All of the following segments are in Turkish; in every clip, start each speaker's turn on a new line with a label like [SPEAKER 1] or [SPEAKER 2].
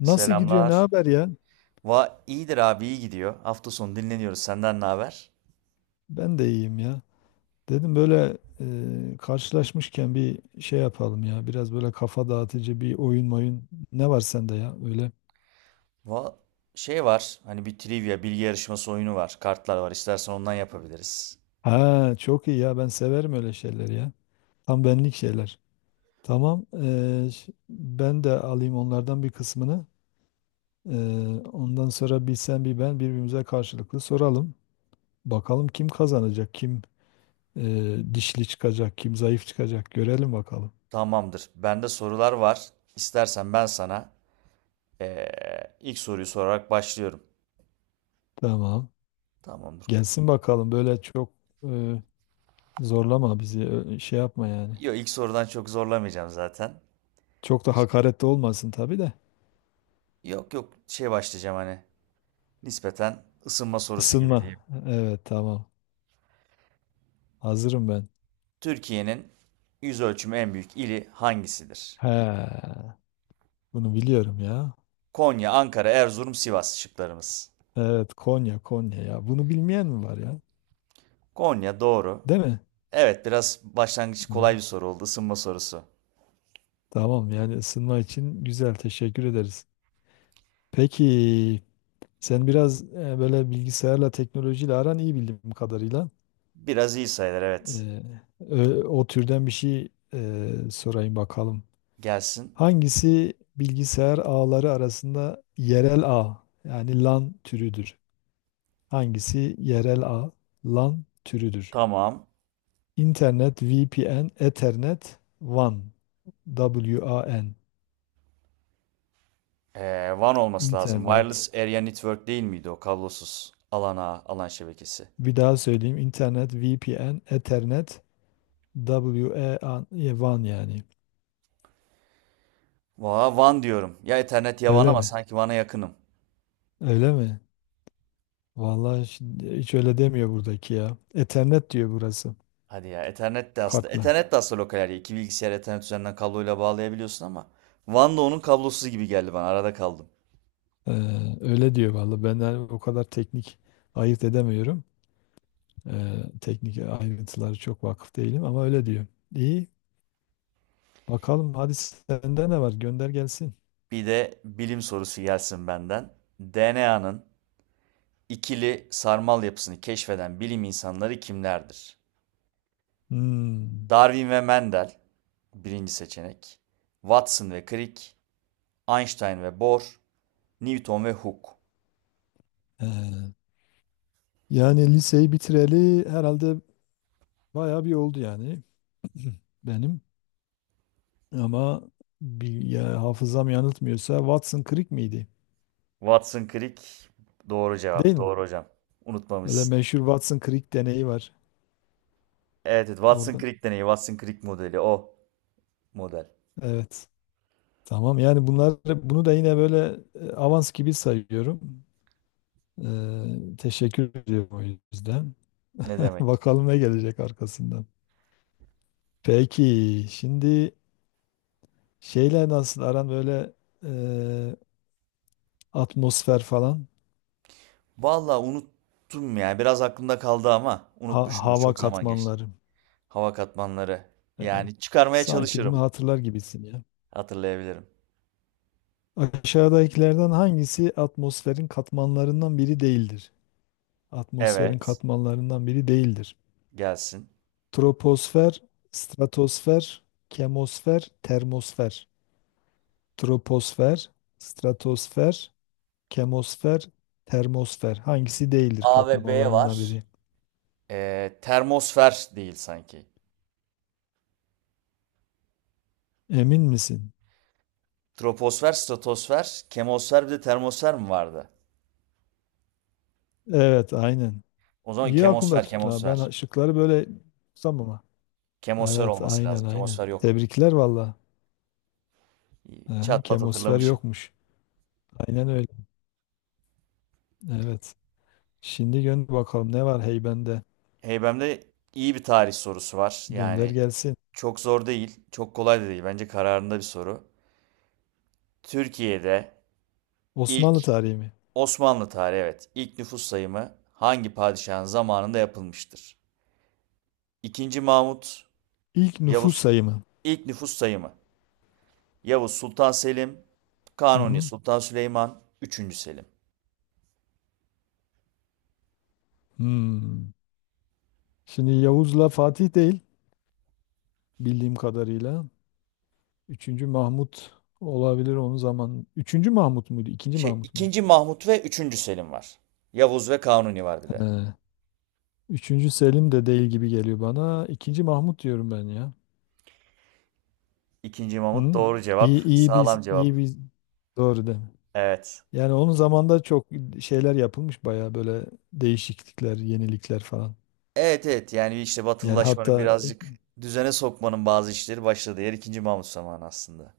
[SPEAKER 1] Nasıl gidiyor, ne
[SPEAKER 2] Selamlar.
[SPEAKER 1] haber ya?
[SPEAKER 2] İyidir abi, iyi gidiyor. Hafta sonu dinleniyoruz. Senden ne haber?
[SPEAKER 1] Ben de iyiyim ya. Dedim böyle karşılaşmışken bir şey yapalım ya. Biraz böyle kafa dağıtıcı bir oyun moyun. Ne var sende ya öyle?
[SPEAKER 2] Va Şey var. Hani bir trivia, bilgi yarışması oyunu var. Kartlar var. İstersen ondan yapabiliriz.
[SPEAKER 1] Ha çok iyi ya ben severim öyle şeyleri ya. Tam benlik şeyler. Tamam ben de alayım onlardan bir kısmını. E, Ondan sonra bir sen bir ben birbirimize karşılıklı soralım. Bakalım kim kazanacak, kim dişli çıkacak, kim zayıf çıkacak görelim bakalım.
[SPEAKER 2] Tamamdır. Bende sorular var. İstersen ben sana ilk soruyu sorarak başlıyorum.
[SPEAKER 1] Tamam.
[SPEAKER 2] Tamamdır.
[SPEAKER 1] Gelsin bakalım böyle çok e, zorlama bizi şey yapma yani.
[SPEAKER 2] Yok, ilk sorudan çok zorlamayacağım zaten.
[SPEAKER 1] Çok da hakaretli olmasın tabii de.
[SPEAKER 2] Yok yok, şey başlayacağım, hani nispeten ısınma sorusu gibi
[SPEAKER 1] Isınma.
[SPEAKER 2] diyeyim.
[SPEAKER 1] Evet, tamam. Hazırım ben.
[SPEAKER 2] Türkiye'nin yüz ölçümü en büyük ili hangisidir?
[SPEAKER 1] He, bunu biliyorum ya.
[SPEAKER 2] Konya, Ankara, Erzurum, Sivas şıklarımız.
[SPEAKER 1] Evet, Konya, Konya ya. Bunu bilmeyen mi var ya?
[SPEAKER 2] Konya doğru.
[SPEAKER 1] Değil mi?
[SPEAKER 2] Evet, biraz başlangıç kolay
[SPEAKER 1] Evet,
[SPEAKER 2] bir soru oldu. Isınma sorusu.
[SPEAKER 1] tamam yani ısınma için güzel, teşekkür ederiz. Peki sen biraz böyle bilgisayarla teknolojiyle aran iyi bildiğim kadarıyla.
[SPEAKER 2] Biraz iyi sayılır, evet.
[SPEAKER 1] E, O türden bir şey sorayım bakalım.
[SPEAKER 2] Gelsin.
[SPEAKER 1] Hangisi bilgisayar ağları arasında yerel ağ yani LAN türüdür? Hangisi yerel ağ LAN türüdür?
[SPEAKER 2] Tamam.
[SPEAKER 1] İnternet, VPN, Ethernet, WAN, WAN,
[SPEAKER 2] WAN olması lazım.
[SPEAKER 1] internet.
[SPEAKER 2] Wireless Area Network değil miydi o kablosuz alan ağı, alan şebekesi?
[SPEAKER 1] Bir daha söyleyeyim. İnternet, VPN, Ethernet, WAN, WAN yani.
[SPEAKER 2] Valla WAN diyorum. Ya Ethernet ya WAN,
[SPEAKER 1] Öyle
[SPEAKER 2] ama
[SPEAKER 1] mi?
[SPEAKER 2] sanki WAN'a yakınım.
[SPEAKER 1] Öyle mi? Vallahi şimdi hiç öyle demiyor buradaki ya. Ethernet diyor burası.
[SPEAKER 2] Hadi ya, Ethernet de aslında.
[SPEAKER 1] Kartla.
[SPEAKER 2] Ethernet de aslında lokal area. İki bilgisayar Ethernet üzerinden kabloyla bağlayabiliyorsun ama WAN da onun kablosuzu gibi geldi bana. Arada kaldım.
[SPEAKER 1] Ee, Öyle diyor vallahi. Ben de o kadar teknik ayırt edemiyorum. Teknik ayrıntıları çok vakıf değilim ama öyle diyor. İyi. Bakalım hadi, sende ne var? Gönder gelsin.
[SPEAKER 2] Bir de bilim sorusu gelsin benden. DNA'nın İkili sarmal yapısını keşfeden bilim insanları kimlerdir?
[SPEAKER 1] Hmm.
[SPEAKER 2] Darwin ve Mendel, birinci seçenek. Watson ve Crick, Einstein ve Bohr, Newton ve Hooke.
[SPEAKER 1] ee, Yani liseyi bitireli herhalde bayağı bir oldu yani benim. Ama bir, ya, hafızam yanıltmıyorsa Watson Creek miydi?
[SPEAKER 2] Watson Crick doğru
[SPEAKER 1] Değil
[SPEAKER 2] cevap.
[SPEAKER 1] mi?
[SPEAKER 2] Doğru hocam.
[SPEAKER 1] Böyle
[SPEAKER 2] Unutmamışsın.
[SPEAKER 1] meşhur Watson Creek deneyi var
[SPEAKER 2] Evet, evet, Watson
[SPEAKER 1] orada.
[SPEAKER 2] Crick deneyi, Watson Crick modeli, o model.
[SPEAKER 1] Evet. Tamam yani bunlar, bunu da yine böyle avans gibi sayıyorum. Teşekkür ediyorum o yüzden.
[SPEAKER 2] Ne demek?
[SPEAKER 1] Bakalım ne gelecek arkasından. Peki şimdi şeyler nasıl aran böyle e, atmosfer falan,
[SPEAKER 2] Vallahi unuttum ya. Biraz aklımda kaldı ama unutmuşumdur.
[SPEAKER 1] hava
[SPEAKER 2] Çok zaman geçti.
[SPEAKER 1] katmanları.
[SPEAKER 2] Hava katmanları.
[SPEAKER 1] E,
[SPEAKER 2] Yani çıkarmaya
[SPEAKER 1] Sanki bunu
[SPEAKER 2] çalışırım.
[SPEAKER 1] hatırlar gibisin ya.
[SPEAKER 2] Hatırlayabilirim.
[SPEAKER 1] Aşağıdakilerden hangisi atmosferin katmanlarından biri değildir? Atmosferin
[SPEAKER 2] Evet.
[SPEAKER 1] katmanlarından biri değildir.
[SPEAKER 2] Gelsin.
[SPEAKER 1] Troposfer, stratosfer, kemosfer, termosfer. Troposfer, stratosfer, kemosfer, termosfer. Hangisi değildir
[SPEAKER 2] A ve B
[SPEAKER 1] katmanlarından
[SPEAKER 2] var.
[SPEAKER 1] biri?
[SPEAKER 2] Termosfer değil sanki.
[SPEAKER 1] Emin misin?
[SPEAKER 2] Troposfer, stratosfer, kemosfer, bir de termosfer mi vardı?
[SPEAKER 1] Evet, aynen.
[SPEAKER 2] O zaman
[SPEAKER 1] İyi aklında
[SPEAKER 2] kemosfer,
[SPEAKER 1] tutun ha.
[SPEAKER 2] kemosfer.
[SPEAKER 1] Ben şıkları böyle tutsam ama.
[SPEAKER 2] Kemosfer
[SPEAKER 1] Evet,
[SPEAKER 2] olması
[SPEAKER 1] aynen,
[SPEAKER 2] lazım.
[SPEAKER 1] aynen.
[SPEAKER 2] Kemosfer yok.
[SPEAKER 1] Tebrikler valla. Aha,
[SPEAKER 2] Çat pat
[SPEAKER 1] kemosfer
[SPEAKER 2] hatırlamışım.
[SPEAKER 1] yokmuş. Aynen öyle. Evet. Şimdi gönder bakalım ne var heybende.
[SPEAKER 2] Heybem'de iyi bir tarih sorusu var.
[SPEAKER 1] Gönder
[SPEAKER 2] Yani
[SPEAKER 1] gelsin.
[SPEAKER 2] çok zor değil, çok kolay da değil. Bence kararında bir soru. Türkiye'de ilk
[SPEAKER 1] Osmanlı tarihi mi?
[SPEAKER 2] Osmanlı tarihi, evet, ilk nüfus sayımı hangi padişahın zamanında yapılmıştır? İkinci Mahmut,
[SPEAKER 1] İlk nüfus
[SPEAKER 2] Yavuz,
[SPEAKER 1] sayımı.
[SPEAKER 2] ilk nüfus sayımı. Yavuz Sultan Selim,
[SPEAKER 1] Hı
[SPEAKER 2] Kanuni
[SPEAKER 1] hı.
[SPEAKER 2] Sultan Süleyman, üçüncü Selim.
[SPEAKER 1] Hmm. Şimdi Yavuz'la Fatih değil bildiğim kadarıyla. Üçüncü Mahmut olabilir onun zaman. Üçüncü Mahmut muydu? İkinci
[SPEAKER 2] Şey,
[SPEAKER 1] Mahmut muydu?
[SPEAKER 2] ikinci Mahmut ve üçüncü Selim var. Yavuz ve Kanuni var bir de.
[SPEAKER 1] He. Üçüncü Selim de değil gibi geliyor bana. İkinci Mahmut diyorum ben ya.
[SPEAKER 2] İkinci Mahmut
[SPEAKER 1] Hı?
[SPEAKER 2] doğru cevap.
[SPEAKER 1] İyi, iyi biz,
[SPEAKER 2] Sağlam cevap.
[SPEAKER 1] iyi biz. Doğru değil mi?
[SPEAKER 2] Evet.
[SPEAKER 1] Yani onun zamanında çok şeyler yapılmış bayağı, böyle değişiklikler, yenilikler falan.
[SPEAKER 2] Evet evet, yani işte
[SPEAKER 1] Yani
[SPEAKER 2] batılılaşmanın
[SPEAKER 1] hatta
[SPEAKER 2] birazcık düzene sokmanın bazı işleri başladığı yer ikinci Mahmut zamanı aslında.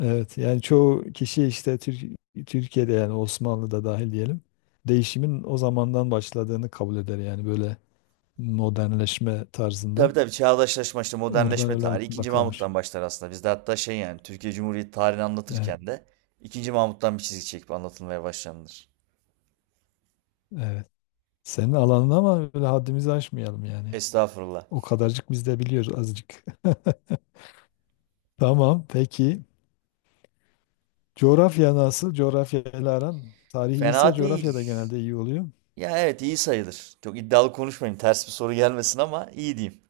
[SPEAKER 1] evet yani çoğu kişi işte Türkiye'de yani Osmanlı'da dahil diyelim değişimin o zamandan başladığını kabul eder yani böyle modernleşme tarzında.
[SPEAKER 2] Tabii tabii, çağdaşlaşma işte
[SPEAKER 1] Oradan
[SPEAKER 2] modernleşme
[SPEAKER 1] öyle
[SPEAKER 2] tarihi
[SPEAKER 1] aklımda
[SPEAKER 2] ikinci
[SPEAKER 1] kalmış.
[SPEAKER 2] Mahmut'tan başlar aslında. Bizde hatta şey, yani Türkiye Cumhuriyeti tarihini
[SPEAKER 1] Evet,
[SPEAKER 2] anlatırken de ikinci Mahmut'tan bir çizgi çekip anlatılmaya başlanılır.
[SPEAKER 1] evet. Senin alanın ama, öyle haddimizi aşmayalım yani.
[SPEAKER 2] Estağfurullah.
[SPEAKER 1] O kadarcık biz de biliyoruz azıcık. Tamam peki. Coğrafya nasıl? Coğrafya ile aran. Tarih iyiyse
[SPEAKER 2] Fena
[SPEAKER 1] coğrafya da
[SPEAKER 2] değil.
[SPEAKER 1] genelde iyi oluyor.
[SPEAKER 2] Ya evet, iyi sayılır. Çok iddialı konuşmayayım. Ters bir soru gelmesin ama iyi diyeyim.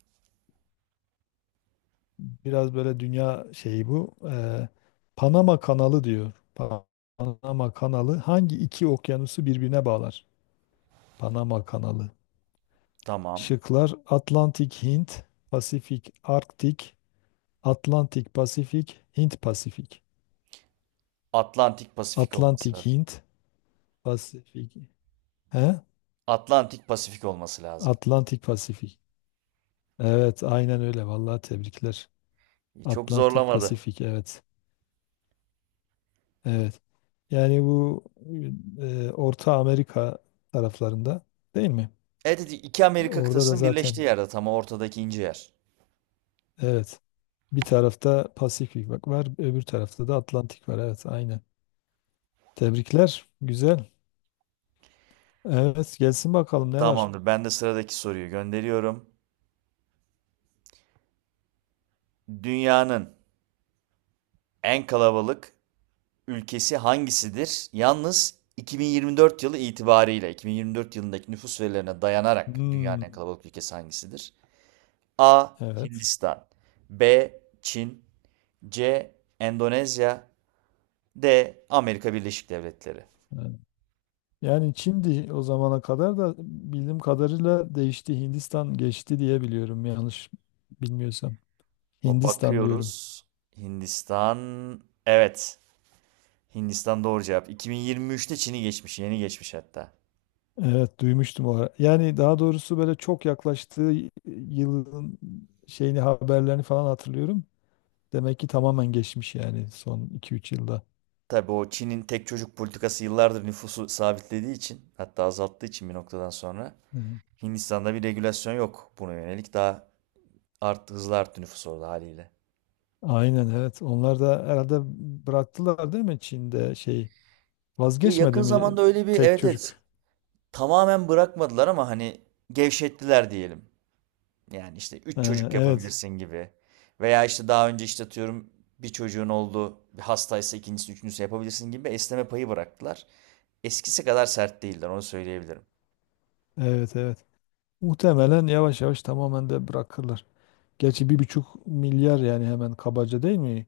[SPEAKER 1] Biraz böyle dünya şeyi bu. Panama Kanalı diyor. Panama Kanalı hangi iki okyanusu birbirine bağlar? Panama Kanalı.
[SPEAKER 2] Tamam.
[SPEAKER 1] Şıklar: Atlantik Hint, Pasifik Arktik, Atlantik Pasifik, Hint Pasifik.
[SPEAKER 2] Atlantik Pasifik olması
[SPEAKER 1] Atlantik
[SPEAKER 2] lazım.
[SPEAKER 1] Hint, Pasifik. He?
[SPEAKER 2] Atlantik Pasifik olması lazım.
[SPEAKER 1] Atlantik Pasifik. Evet, aynen öyle. Vallahi tebrikler.
[SPEAKER 2] Çok
[SPEAKER 1] Atlantik
[SPEAKER 2] zorlamadı.
[SPEAKER 1] Pasifik, evet. Evet. Yani bu Orta Amerika taraflarında değil mi?
[SPEAKER 2] Evet evet, iki Amerika
[SPEAKER 1] Orada da
[SPEAKER 2] kıtasının birleştiği
[SPEAKER 1] zaten,
[SPEAKER 2] yerde tam ortadaki ince yer.
[SPEAKER 1] evet. Bir tarafta Pasifik bak var, öbür tarafta da Atlantik var. Evet, aynen. Tebrikler. Güzel. Evet, gelsin bakalım ne var?
[SPEAKER 2] Tamamdır. Ben de sıradaki soruyu gönderiyorum. Dünyanın en kalabalık ülkesi hangisidir? Yalnız 2024 yılı itibariyle, 2024 yılındaki nüfus verilerine dayanarak dünyanın
[SPEAKER 1] Hmm,
[SPEAKER 2] en kalabalık ülkesi hangisidir? A.
[SPEAKER 1] evet.
[SPEAKER 2] Hindistan. B. Çin. C. Endonezya. D. Amerika Birleşik Devletleri.
[SPEAKER 1] Evet. Yani Çin'di o zamana kadar da, bildiğim kadarıyla değişti. Hindistan geçti diye biliyorum, yanlış bilmiyorsam.
[SPEAKER 2] O
[SPEAKER 1] Hindistan diyorum.
[SPEAKER 2] bakıyoruz. Hindistan. Evet. Hindistan doğru cevap. 2023'te Çin'i geçmiş. Yeni geçmiş hatta.
[SPEAKER 1] Evet, duymuştum o ara. Yani daha doğrusu böyle çok yaklaştığı yılın şeyini, haberlerini falan hatırlıyorum. Demek ki tamamen geçmiş yani son iki üç yılda.
[SPEAKER 2] Tabii, o Çin'in tek çocuk politikası yıllardır nüfusu sabitlediği için, hatta azalttığı için, bir noktadan sonra
[SPEAKER 1] Evet.
[SPEAKER 2] Hindistan'da bir regülasyon yok buna yönelik. Daha hızlı arttı nüfus orada haliyle.
[SPEAKER 1] Aynen, evet. Onlar da herhalde bıraktılar değil mi Çin'de şey,
[SPEAKER 2] Ki
[SPEAKER 1] vazgeçmedi
[SPEAKER 2] yakın
[SPEAKER 1] mi
[SPEAKER 2] zamanda öyle bir,
[SPEAKER 1] tek
[SPEAKER 2] evet
[SPEAKER 1] çocuk?
[SPEAKER 2] evet, tamamen bırakmadılar ama hani gevşettiler diyelim. Yani işte
[SPEAKER 1] Ee,
[SPEAKER 2] 3 çocuk
[SPEAKER 1] evet.
[SPEAKER 2] yapabilirsin gibi. Veya işte daha önce işte atıyorum bir çocuğun oldu, bir hastaysa ikincisi, üçüncüsü yapabilirsin gibi esneme payı bıraktılar. Eskisi kadar sert değiller, onu söyleyebilirim.
[SPEAKER 1] Evet, evet. Muhtemelen yavaş yavaş tamamen de bırakırlar. Gerçi bir buçuk milyar yani hemen, kabaca değil mi?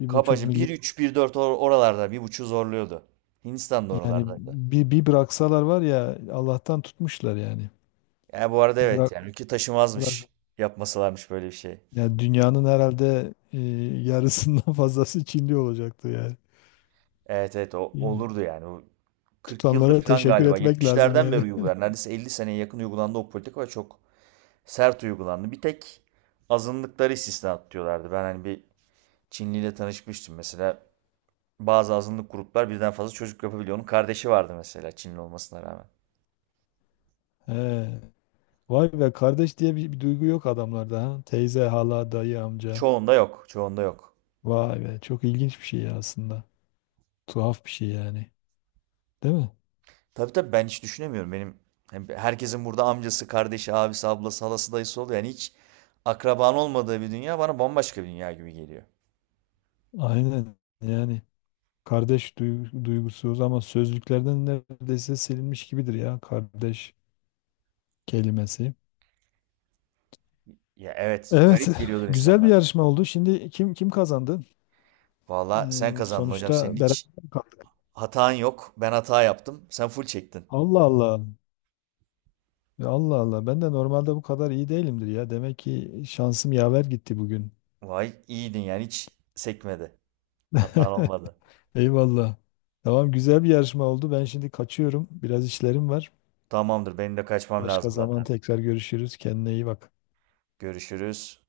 [SPEAKER 1] Bir buçuk
[SPEAKER 2] Kabaca bir
[SPEAKER 1] milyar.
[SPEAKER 2] üç bir dört oralarda, 1,5 zorluyordu. Hindistan da
[SPEAKER 1] Yani
[SPEAKER 2] oralardaydı.
[SPEAKER 1] bir, bir bıraksalar var ya, Allah'tan tutmuşlar yani.
[SPEAKER 2] Yani bu arada evet,
[SPEAKER 1] Bırak,
[SPEAKER 2] yani ülke
[SPEAKER 1] bırak.
[SPEAKER 2] taşımazmış yapmasalarmış böyle bir şey.
[SPEAKER 1] Yani dünyanın herhalde yarısından fazlası Çinli olacaktı yani.
[SPEAKER 2] Evet evet, o
[SPEAKER 1] İyi.
[SPEAKER 2] olurdu yani. O 40 yıldır
[SPEAKER 1] Tutanlara
[SPEAKER 2] falan
[SPEAKER 1] teşekkür
[SPEAKER 2] galiba,
[SPEAKER 1] etmek lazım
[SPEAKER 2] 70'lerden beri
[SPEAKER 1] yani.
[SPEAKER 2] uygular. Neredeyse 50 seneye yakın uygulandı o politika ve çok sert uygulandı. Bir tek azınlıkları istisna atıyorlardı. Ben hani bir Çinliyle tanışmıştım. Mesela bazı azınlık gruplar birden fazla çocuk yapabiliyor. Onun kardeşi vardı mesela, Çinli olmasına rağmen.
[SPEAKER 1] He. Vay be, kardeş diye bir, bir duygu yok adamlarda ha. Teyze, hala, dayı, amca.
[SPEAKER 2] Çoğunda yok, çoğunda yok.
[SPEAKER 1] Vay be, çok ilginç bir şey ya aslında. Tuhaf bir şey yani. Değil mi?
[SPEAKER 2] Tabii tabii, ben hiç düşünemiyorum. Benim, hem herkesin burada amcası, kardeşi, abisi, ablası, halası, dayısı oluyor. Yani hiç akraban olmadığı bir dünya bana bambaşka bir dünya gibi geliyor.
[SPEAKER 1] Aynen yani. Kardeş duygusuz ama sözlüklerden neredeyse silinmiş gibidir ya kardeş kelimesi.
[SPEAKER 2] Ya evet,
[SPEAKER 1] Evet,
[SPEAKER 2] garip geliyordur
[SPEAKER 1] güzel bir
[SPEAKER 2] insanlara.
[SPEAKER 1] yarışma oldu. Şimdi kim kim kazandı?
[SPEAKER 2] Valla sen kazandın hocam. Senin
[SPEAKER 1] Sonuçta beraber
[SPEAKER 2] hiç
[SPEAKER 1] kaldık.
[SPEAKER 2] hatan yok. Ben hata yaptım. Sen full çektin.
[SPEAKER 1] Allah Allah. Ya Allah Allah. Ben de normalde bu kadar iyi değilimdir ya. Demek ki şansım yaver gitti bugün.
[SPEAKER 2] Vay iyiydin yani, hiç sekmedi. Hatan olmadı.
[SPEAKER 1] Eyvallah. Tamam, güzel bir yarışma oldu. Ben şimdi kaçıyorum. Biraz işlerim var.
[SPEAKER 2] Tamamdır, benim de kaçmam
[SPEAKER 1] Başka
[SPEAKER 2] lazım
[SPEAKER 1] zaman
[SPEAKER 2] zaten.
[SPEAKER 1] tekrar görüşürüz. Kendine iyi bak.
[SPEAKER 2] Görüşürüz.